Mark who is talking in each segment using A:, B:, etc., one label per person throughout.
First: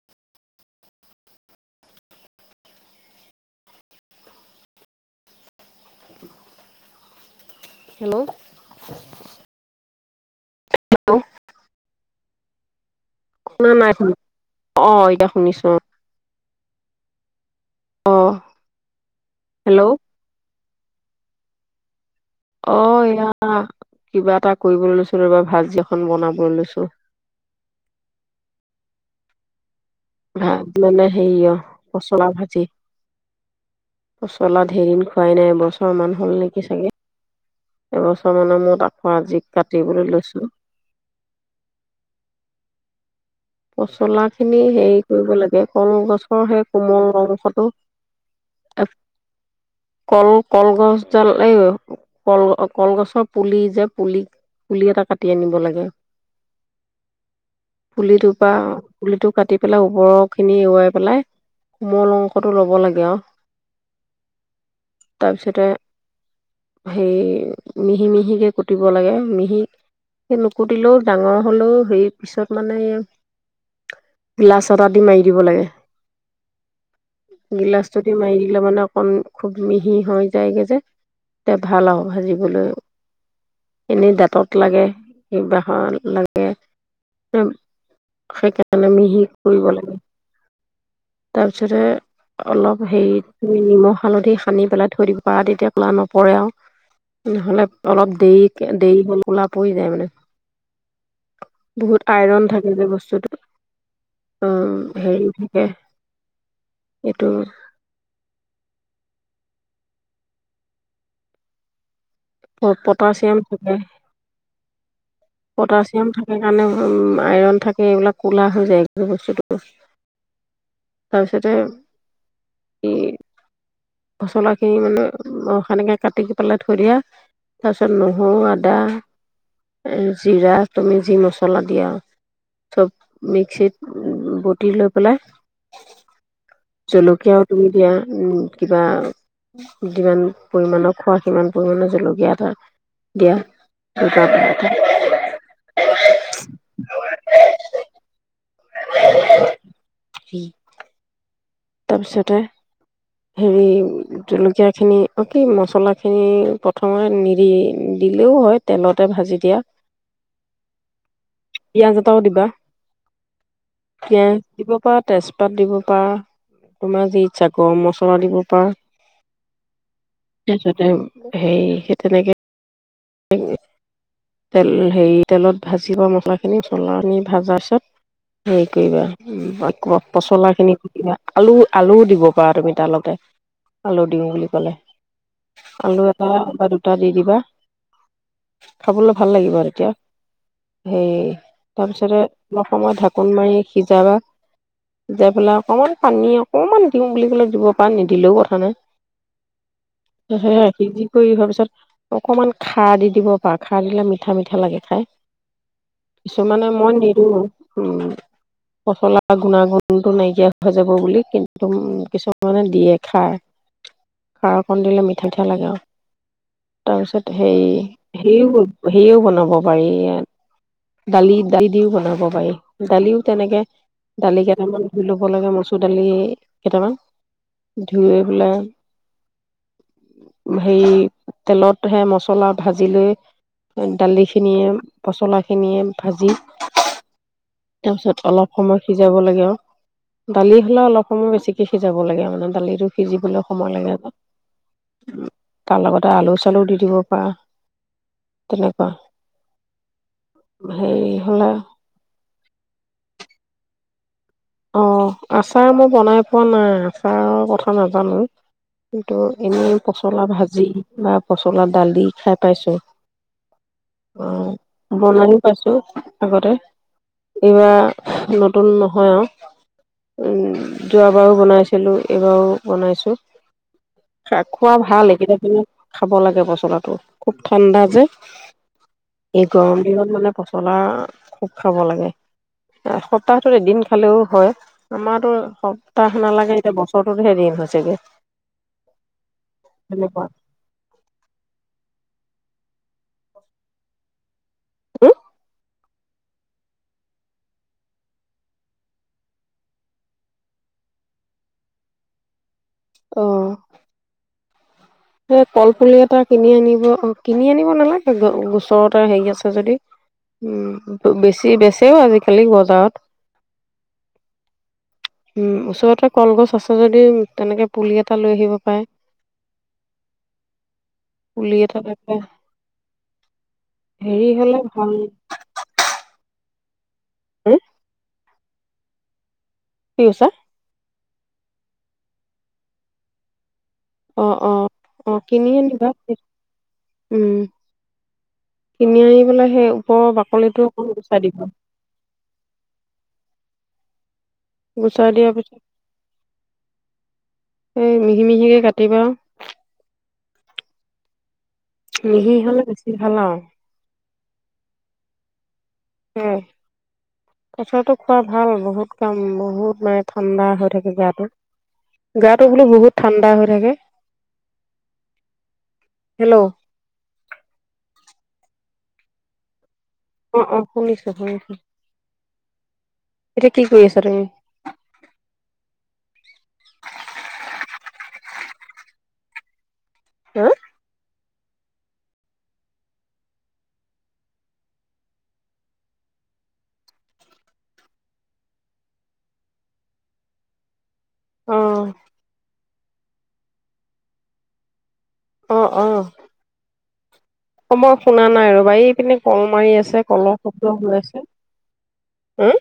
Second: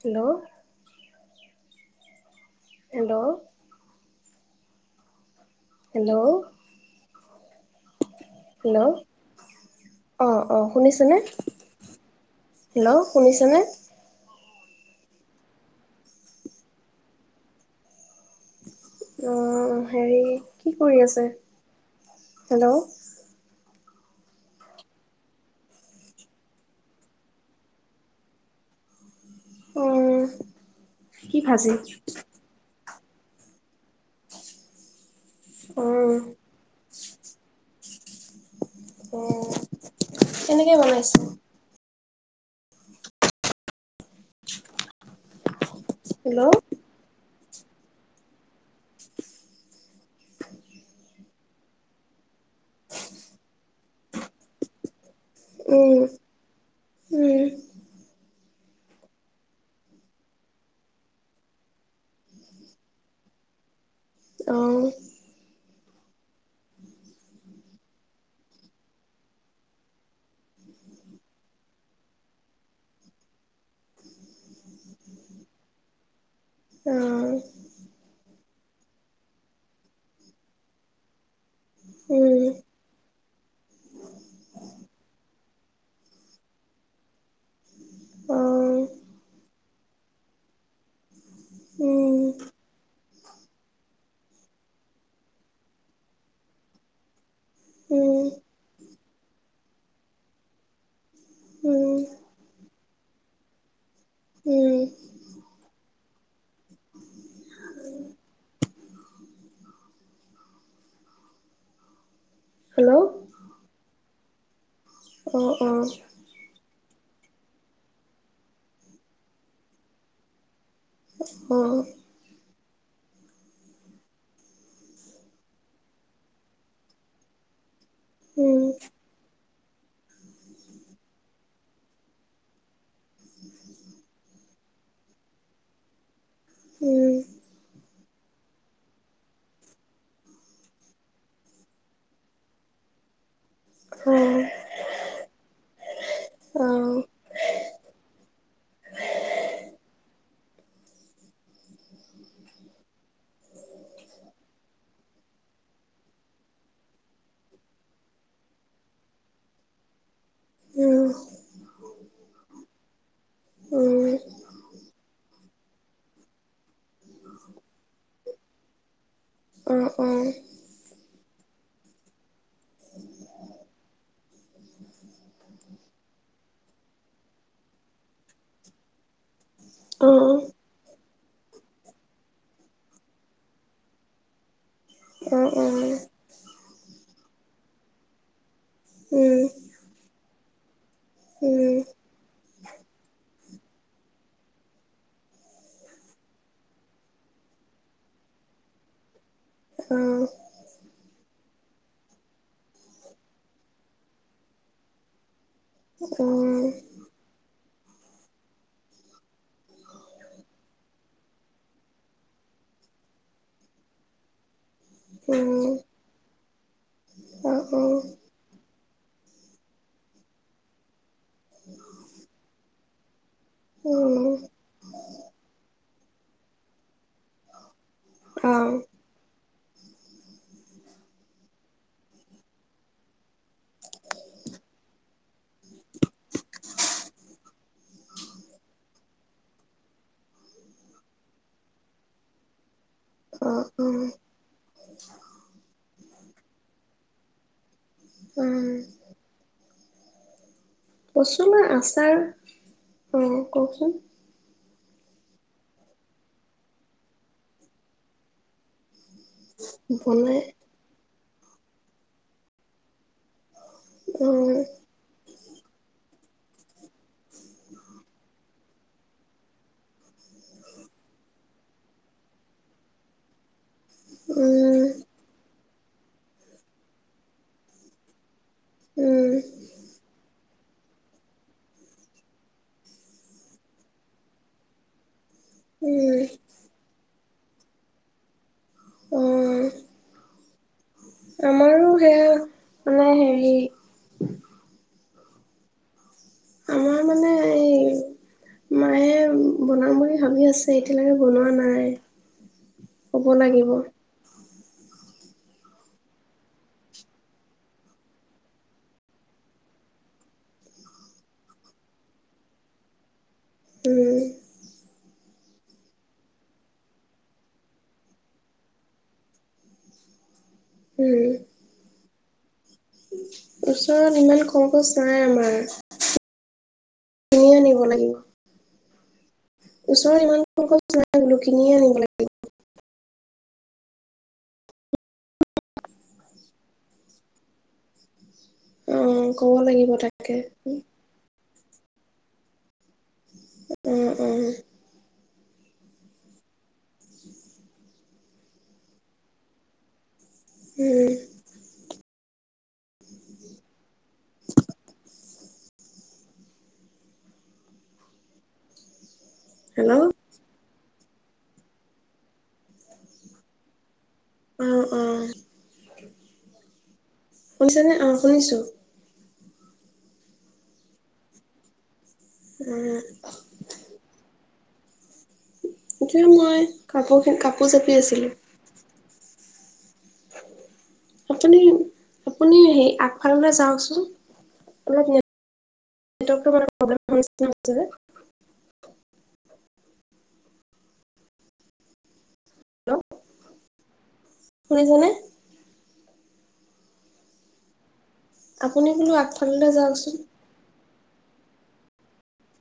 A: Hello hello hello
B: hello
A: hello অ অ শুনিছেনে হেল্ল' শুনিছেনে
B: শুনা নাই শুনা অ এতিয়া শুনিছো অ
A: অ
B: হেল্ল'
A: হেৰি কি কৰি আছে
B: অ
A: হেল্ল'
B: এয়া কিবা এটা কৰিবলৈ লৈছো ৰ'বা ভাজি এখন বনাবলৈ লৈছো
A: উম
B: ভাত মানে
A: কি
B: হেৰি অ
A: ভাজি
B: পচলা ভাজি পচলা ধেই দিন খোৱাই নাই এবছৰমান
A: উম
B: হ'ল নেকি চাগে এবছৰ মানৰ মূৰত তাকো আজি
A: উম
B: কাটিবলৈ লৈছো
A: কেনেকে বনাইছে
B: পচলা খিনি হেৰি কৰিব লাগে কল গছৰ
A: হেল্ল'
B: সেই কোমল অংশটো কল কলগছ ডাল এই কল কলগছৰ পুলি যে পুলি পুলি এটা কাটি কাতি আনিব লাগে
A: উম উম
B: পুলিটো পুলিটো কাটি পেলাই ওপৰৰ খিনি এৰুৱাই পেলাই কোমল অংশটো ল'ব লাগে আৱ
A: অ
B: হেৰি মিহি মিহিকে কুটিব লাগে মিহি কে নুকুটিলেও ডাঙৰ হলো হেই পিছত মানে এয়া গ্লাছত আদি মাৰি দিব লাগে
A: অ
B: গিলাছটোদি মাই ল লা মানে অকন খুব মিহি হৈ যায়গে যে তে ভাল আৰু
A: উম
B: ভাজিবলৈ এনেই দাঁতত লাগে কিবাহত লাগে
A: অ
B: সেইকাৰণে মিহি কৰিব লাগে। তাৰপিছতে
A: উম
B: অলপ হেৰি নিমখ হালধি সানি পেলাই থৈ দিব পাৰা তেতিয়া ক'লা নপৰে আৱ নহ'লে
A: উম
B: অলপ দেৰি দেৰি হ'লে কোলা পৰি যায় মানে
A: উম
B: বহুত আইৰন থাকে যে বস্তু চৌধয ফুট উম হেৰি থাকে এইটো পট
A: হেল্ল'
B: পটাছিয়াম থাকে।
A: অ অ
B: পটাছিয়াম থাকে কাৰণে উম আইৰণ থাকে এইবিলাক ক'লা হৈ যায় বস্তুটো তাৰপিছতে
A: অ
B: ই পচলাখিনি মানে উম সানি কেনে কাটি পেলাই দিয়া তাৰপাছত নহৰু
A: উম
B: আদা জিৰা তুমি যি মছলা দিয়া চব মিক্সিত বটি লৈ পেলাই
A: উম
B: জলকীয়াও তুমি দিয়া উ কিবা যিমান পৰিমাণৰ খোৱা সিমান পৰিমাণৰ জলকীয়া এটা দিয়া
A: অ অ
B: [unintelligible] [unintelligible] তাৰপিছতে হেৰি জলকীয়াখিনি কি মছলাখিনি প্ৰথমে নিদি দিলেও হয় তেলতে ভাজি দিয়া
A: উম
B: পিয়াজ এটাও দিবা
A: উম
B: কে দিব পৰা তেজপাত দিব পৰা তোমাৰ যি ইচ্ছা গৰম মছলা দিব পাৰা
A: আহঁ অঁ
B: সেই সেই তেনেকে তেল হেৰি তেলত ভাজিবা মছলাখিনি মছলাখিনি ভাজাৰ পিছত হেৰি কৰিবা
A: উম, উম,
B: পচলাখিনি তেতি আলু আলুও দিব পাৰা তুমি তালতে আলু দিওঁ বুলি ক'লে।
A: অ', অ', উম,
B: আলু এটা বা দুটা টা দি দিবা খাবলৈ ভাল লাগিব আৰু তেতিয়া সেই তাৰপিছতেই অলপ সময় ঢাকোন মাৰি সিজাবা সিজাই পেলাই অকমান পানী অকমান দিওঁ বুলি কলে দিবৰ পৰা নিদিলেও কথা নাই। হে স কি কৰি ভাবছো অকমান খাৰ দি দিব পাৰ খাৰ দিলে মিঠা মিঠা লাগে খাই। কিছুমানে মই নিদো উম পচলা গুণাগুণটো নাইকিয়া হৈ যাব বুলি কিন্তু উ কিছুমানে দিয়ে খায়, খাৰক কণ দিলে মিঠা মিঠা লাগে আৰু তাৰপিছত সেই সেই সেও বনাব পাৰি ইয়াত দালি দালি দিও বনাব পাৰি। দালিও তেনেকে দালি কেইটামান ধুই ল'ব লাগে মচুৰ দালি কেইটামান ধুই পেলাই।
A: অ',
B: হেৰি তেলত সে মছলা ভাজি লৈ দালি খিনিয়ে পচলা খিনিয়ে ভাজি তাৰপিছত অলপ সময় সিজাব লাগে আৰু দালি হ'লে অলপ সময় বেছিকে সিজাব লাগে মানে দালিটো সিজিবলৈ
A: অ',
B: সময় লাগে আ তাৰ লগত এটা আলো চাউল উ ডি দিব পাৰা।
A: উম।
B: হেৰি হ'লে
A: পচলা আচাৰ অ কওকচোন
B: অ আচাৰ মই বনাই পোৱা নাই আচাৰৰ কথা নাজানো। কিন্তু এনেই পচলা
A: বনাই
B: ভাজি বা পচলা ডালি দি খাই পাইছো।
A: উম,
B: অ বনাই পাইছো আগতে এইবাৰ ন [unintelligible] নহয় আৰু উম যোৱাবাৰো বনাইছিলোঁ এইবাৰো বনাইছোঁ। খ খোৱা
A: উম,
B: ভাল [unintelligible] খাব লাগে পচলাটো খুব ঠাণ্ডা যে এই গৰম দিনত মানে পচলা খুব খাব লাগে। এসপ্তাহ ভিতৰত এদিন খালেও হয়, আমাৰতো সপ্তাহ
A: উম,
B: নালাগে এতিয়া বছৰ হেৰি হৈছে গৈ
A: অ',
B: সেনেকুৱা
A: আমাৰো সেয়া মানে হেৰি আমাৰ মানে এই মায়ে বনাম বুলি ভাবি আছে। কব লাগিব।
B: এই কলপুলি এটা কিনি আনিব অ কিনি আনিব নালাগে গ গোচৰতে হেৰি আছে যদি উম বেছি বেচেও আজিকালি বজাৰত।
A: উম
B: উম, ওচৰতে কলগছ আছে যদি তেনেকে পুলি এটা লৈ আহিব পাৰে।
A: উম।
B: পুলি এটা [unintelligible]
A: ওচৰত
B: হেৰি
A: ইমান
B: হলে ভাল
A: কলগছ নাই আমাৰ। কিনিয়ে
B: হ
A: আনিব লাগিব।
B: কি
A: ওচৰত
B: কৈছা
A: ইমান [unintelligible] কিনিয়ে আনিব লাগিব।
B: অ অ অ কিনি আনিবা উম
A: অ
B: কিনি আনি পেলাই
A: ক'ব
B: সেই
A: লাগিব
B: ওপৰৰ
A: তাকে।
B: বাকলিটো অকণ গুচাই দিব।
A: উম।
B: গুচাই দিয়া পিছ এই মিহি মিহিকে কাটিবা।
A: উম।
B: মিহি হ'লে বেছি ভাল আৰু। উম, পচলাটো খোৱা ভাল বহুত কাম উম বহুত মানে
A: হেল্ল'
B: ঠাণ্ডা হয়। থাকে গাটো। গাটো বোলো বহুত ঠাণ্ডা হৈ থাকে।
A: অঁ অঁ,
B: হেল্ল'
A: শুনিছেনে? অঁ শুনিছোঁ।
B: অ' অ' শুনিছো, শুনিছো।
A: অ
B: এতিয়া কি কৰি আছা তুমি?
A: এতিয়া মই কাপোৰ কাপোৰ জাপি আছিলোঁ।
B: হা।
A: আপুনি আপুনি আগফাললে যে যাওক চোন অলপ নেটৱৰ্ক টোৰ কাৰণে প্ৰবলেম হৈছে।
B: অ'।
A: হেল্ল শুনিছা নে?
B: অ' অ' সময় শুনা নাই আৰু বা
A: আপুনি
B: এই
A: বোলো
B: পিনে কল
A: আগফাললৈ
B: মাৰি আছে
A: যাওকচোন
B: কলৰ শব্দ হৈ আছে। হম।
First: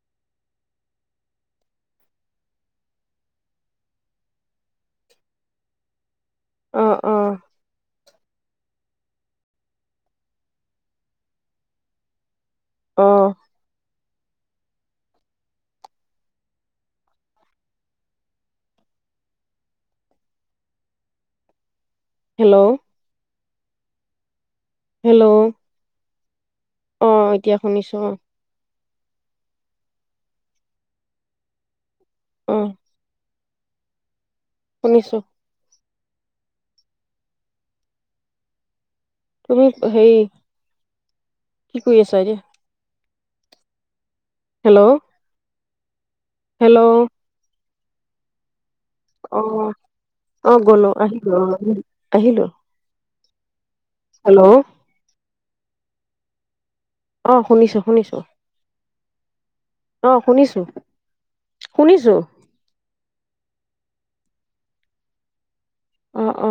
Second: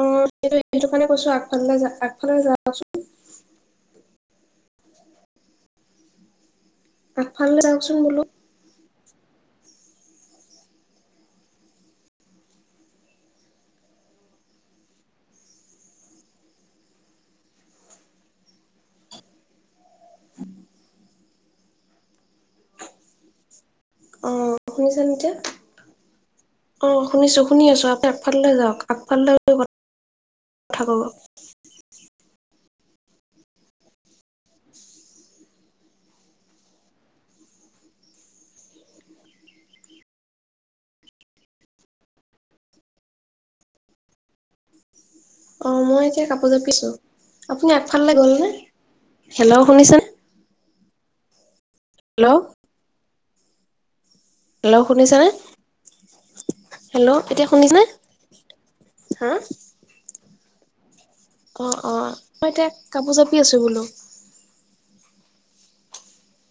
A: অ' স সেইটো কাৰণে কৈছো আগফালে য আগফালে যাওচোন।
B: অ অ
A: আগফালে যাওকচোন বোলো।
B: অ'। হেল্ল'।
A: অ'। শুনিছানে এতিয়া?
B: হেল্ল'
A: অ' শুনিছো
B: এতিয়া
A: শুনি আছো
B: শুনিছো
A: আপুনি
B: অ
A: আগফালৈ যাওক। আগফাললৈ গৈ কথা ক'ব।
B: উম। তুমি হেৰিকি কৰি আছা এতিয়া? হেল্ল'
A: অ' মই কাপোৰ
B: হেল্ল'
A: জাপিছো। আপুনি আগফাললৈ গ'লনে?
B: অ
A: হেল্ল' শুনিছে?
B: অ গ'লো আহিলো অ' দেই। আহিলো।
A: হেল্ল' শুনিছানে [unintelligible]
B: অ শুনিছো শুনিছো
A: হা
B: অ শুনিছো
A: অ অ
B: শুনিছো
A: মই এতিয়া কাপোৰ জাপি আছো বোলো [unintelligible]
B: অ অ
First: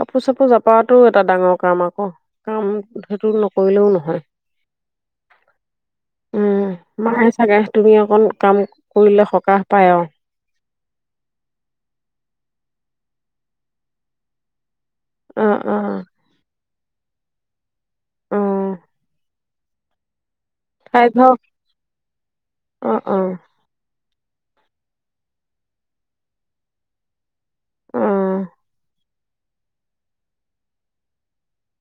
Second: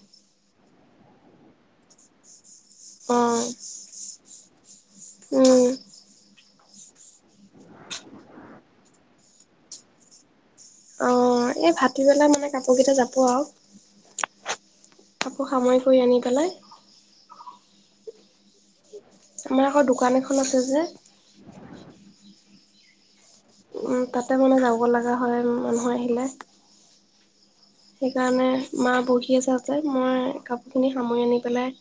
B: কাপোৰ চাপোৰ জপাটো এটা ডাঙৰ কাম আকৌ কাম
A: অ
B: সেইটো নকৰিলেও নহয়
A: উম
B: উম মায়ে চাগে তুমি অকণ কাম কৰিলে সকাহ পায় আৰু
A: অঅঅ এই ভাটিবেলা মানে কাপোৰ কেইটা জাপো আউ।
B: অ
A: সামৰি
B: অ
A: কৰি আনি বেলাই-
B: অ',
A: তোমাৰ আকৌ দোকান এখ- [unintelligible] যে-
B: ঠাইডোখৰ অ অঅ।
A: তাতে মানে যাব লাগা হয় আৰু মানুহ আহিলে।
B: অ',
A: সেইকাৰণেএ মা [unintelligible] [unintelligible] মই কাপোৰখিনি সামৰি আনি পেলাই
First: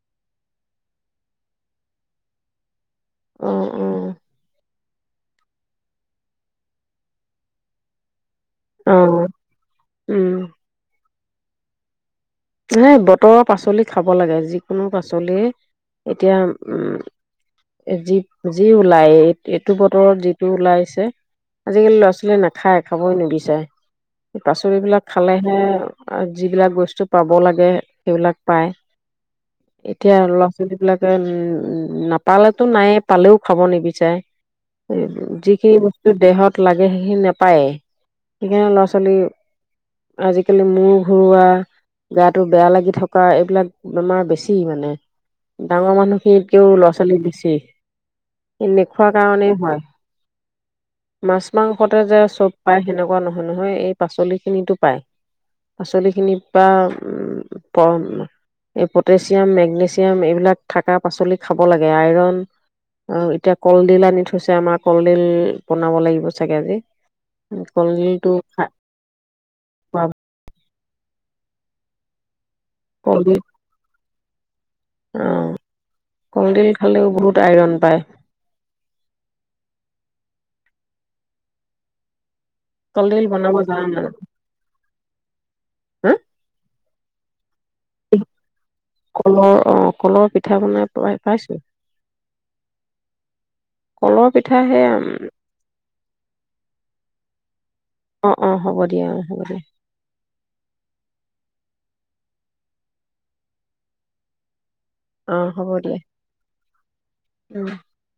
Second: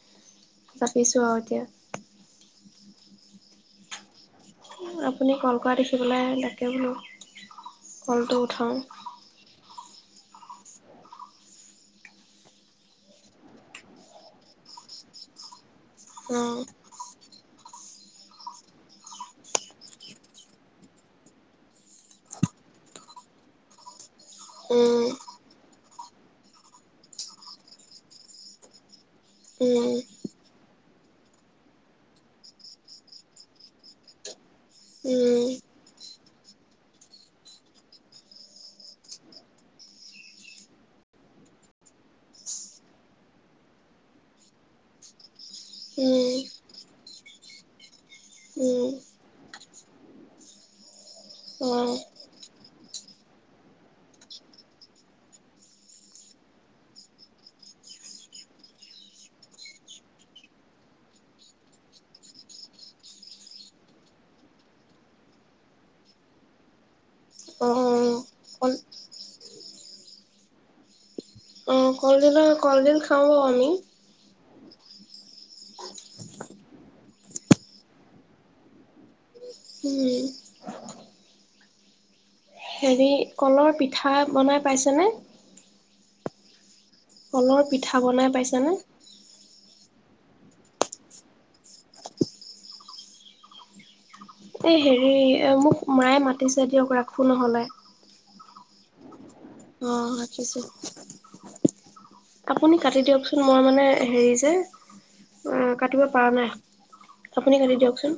A: জাপিছোঁ আৰু এতিয়া।
B: অ অঅ।
A: আপুনি কল কৰা দেখিবলাই তাকে বোলো কলটো- থ-
B: উমম। হে বতৰৰ পাচলি খাব লাগে। যিকোনো পাচলিয়ে- এতিয়া
A: অঁ
B: উমম- এ যি, যি ওলাই এইটো বতৰত যিটো ওলাইছে। আজিকালি ল'ৰা ছোৱালীয়ে নাখায়, খাবই নিবিচাৰে। পাচলি বিলাক
A: উম
B: খালেহেএ- আৰু যিবিলাক বস্তু- পাব লাগে, সেইবিলাক পায়।
A: উম
B: এতিয়া ল'ৰা-ছোৱালী বিলাক- মম নাপালেতো নায়ে, পালেও খাব নিবিচাৰে।
A: উম
B: যিখিনি বস্তু দেহত- লাগে সেইখিনি নাপায়েই। সেইকাৰণে ল'ৰা-ছোৱালী আজিকালি মূৰ ঘূৰোৱা- গাটো বেয়া লাগি থকা, এইবিলাক বেমাৰ বেছি মানে। ডাঙৰ মানুহখিনিতকেও ল'ৰা-ছোৱালী বেছি। এ নোখোৱা কাৰণেই হোৱা- মাছ
A: উম
B: মাংসতে যে চব পাই সেনেকুৱা নহ- নহয় এই পাচলি খিনিটো পায়। পাচলি খিনি- বা আ পম এই পটেছিয়াম, মেগনেছিয়াম এইবিলাক থাকা পাচলি খাব লাগে আইৰন, এতিয়া কলডিল আনি থৈছে আমাৰ কলডিল বনাব লাগিব চাগে আজি।
A: উম
B: কলডিলটো খা
A: অঁ
B: খোৱাটো
A: অ অ, কলডিলৰ- কলডিল খাওঁ আমি।
B: অ অ অ কলডিল খালেও বহুত আইৰণ পায়।
A: উম্। হেৰি
B: কলডিল বনাব
A: কলৰ
B: জানা নাই?
A: পিঠা বনাই পাইছেনে?
B: হা?
A: কলৰ পিঠা বনাই পাইছানে?
B: কলৰ অ' কলৰ পিঠা বনাই পা পাইছোঁ। কলৰ পিঠা
A: এই
B: সেয়া
A: হেৰি মোক মায়ে মাতিছে দিয়ক ৰাখোঁ নহলে।
B: অ, অ হ'ব দিয়া অ। হ'ব দিয়া
A: অ ৰাখিছোঁ। আপুনি কাটি দিয়কচোন মই মানে হেৰি যে
B: অ' হ'ব
A: আহ
B: দিয়া
A: কাটিব পাৰা নাই। আপুনি
B: উম।
A: কাটি দিয়কচোন।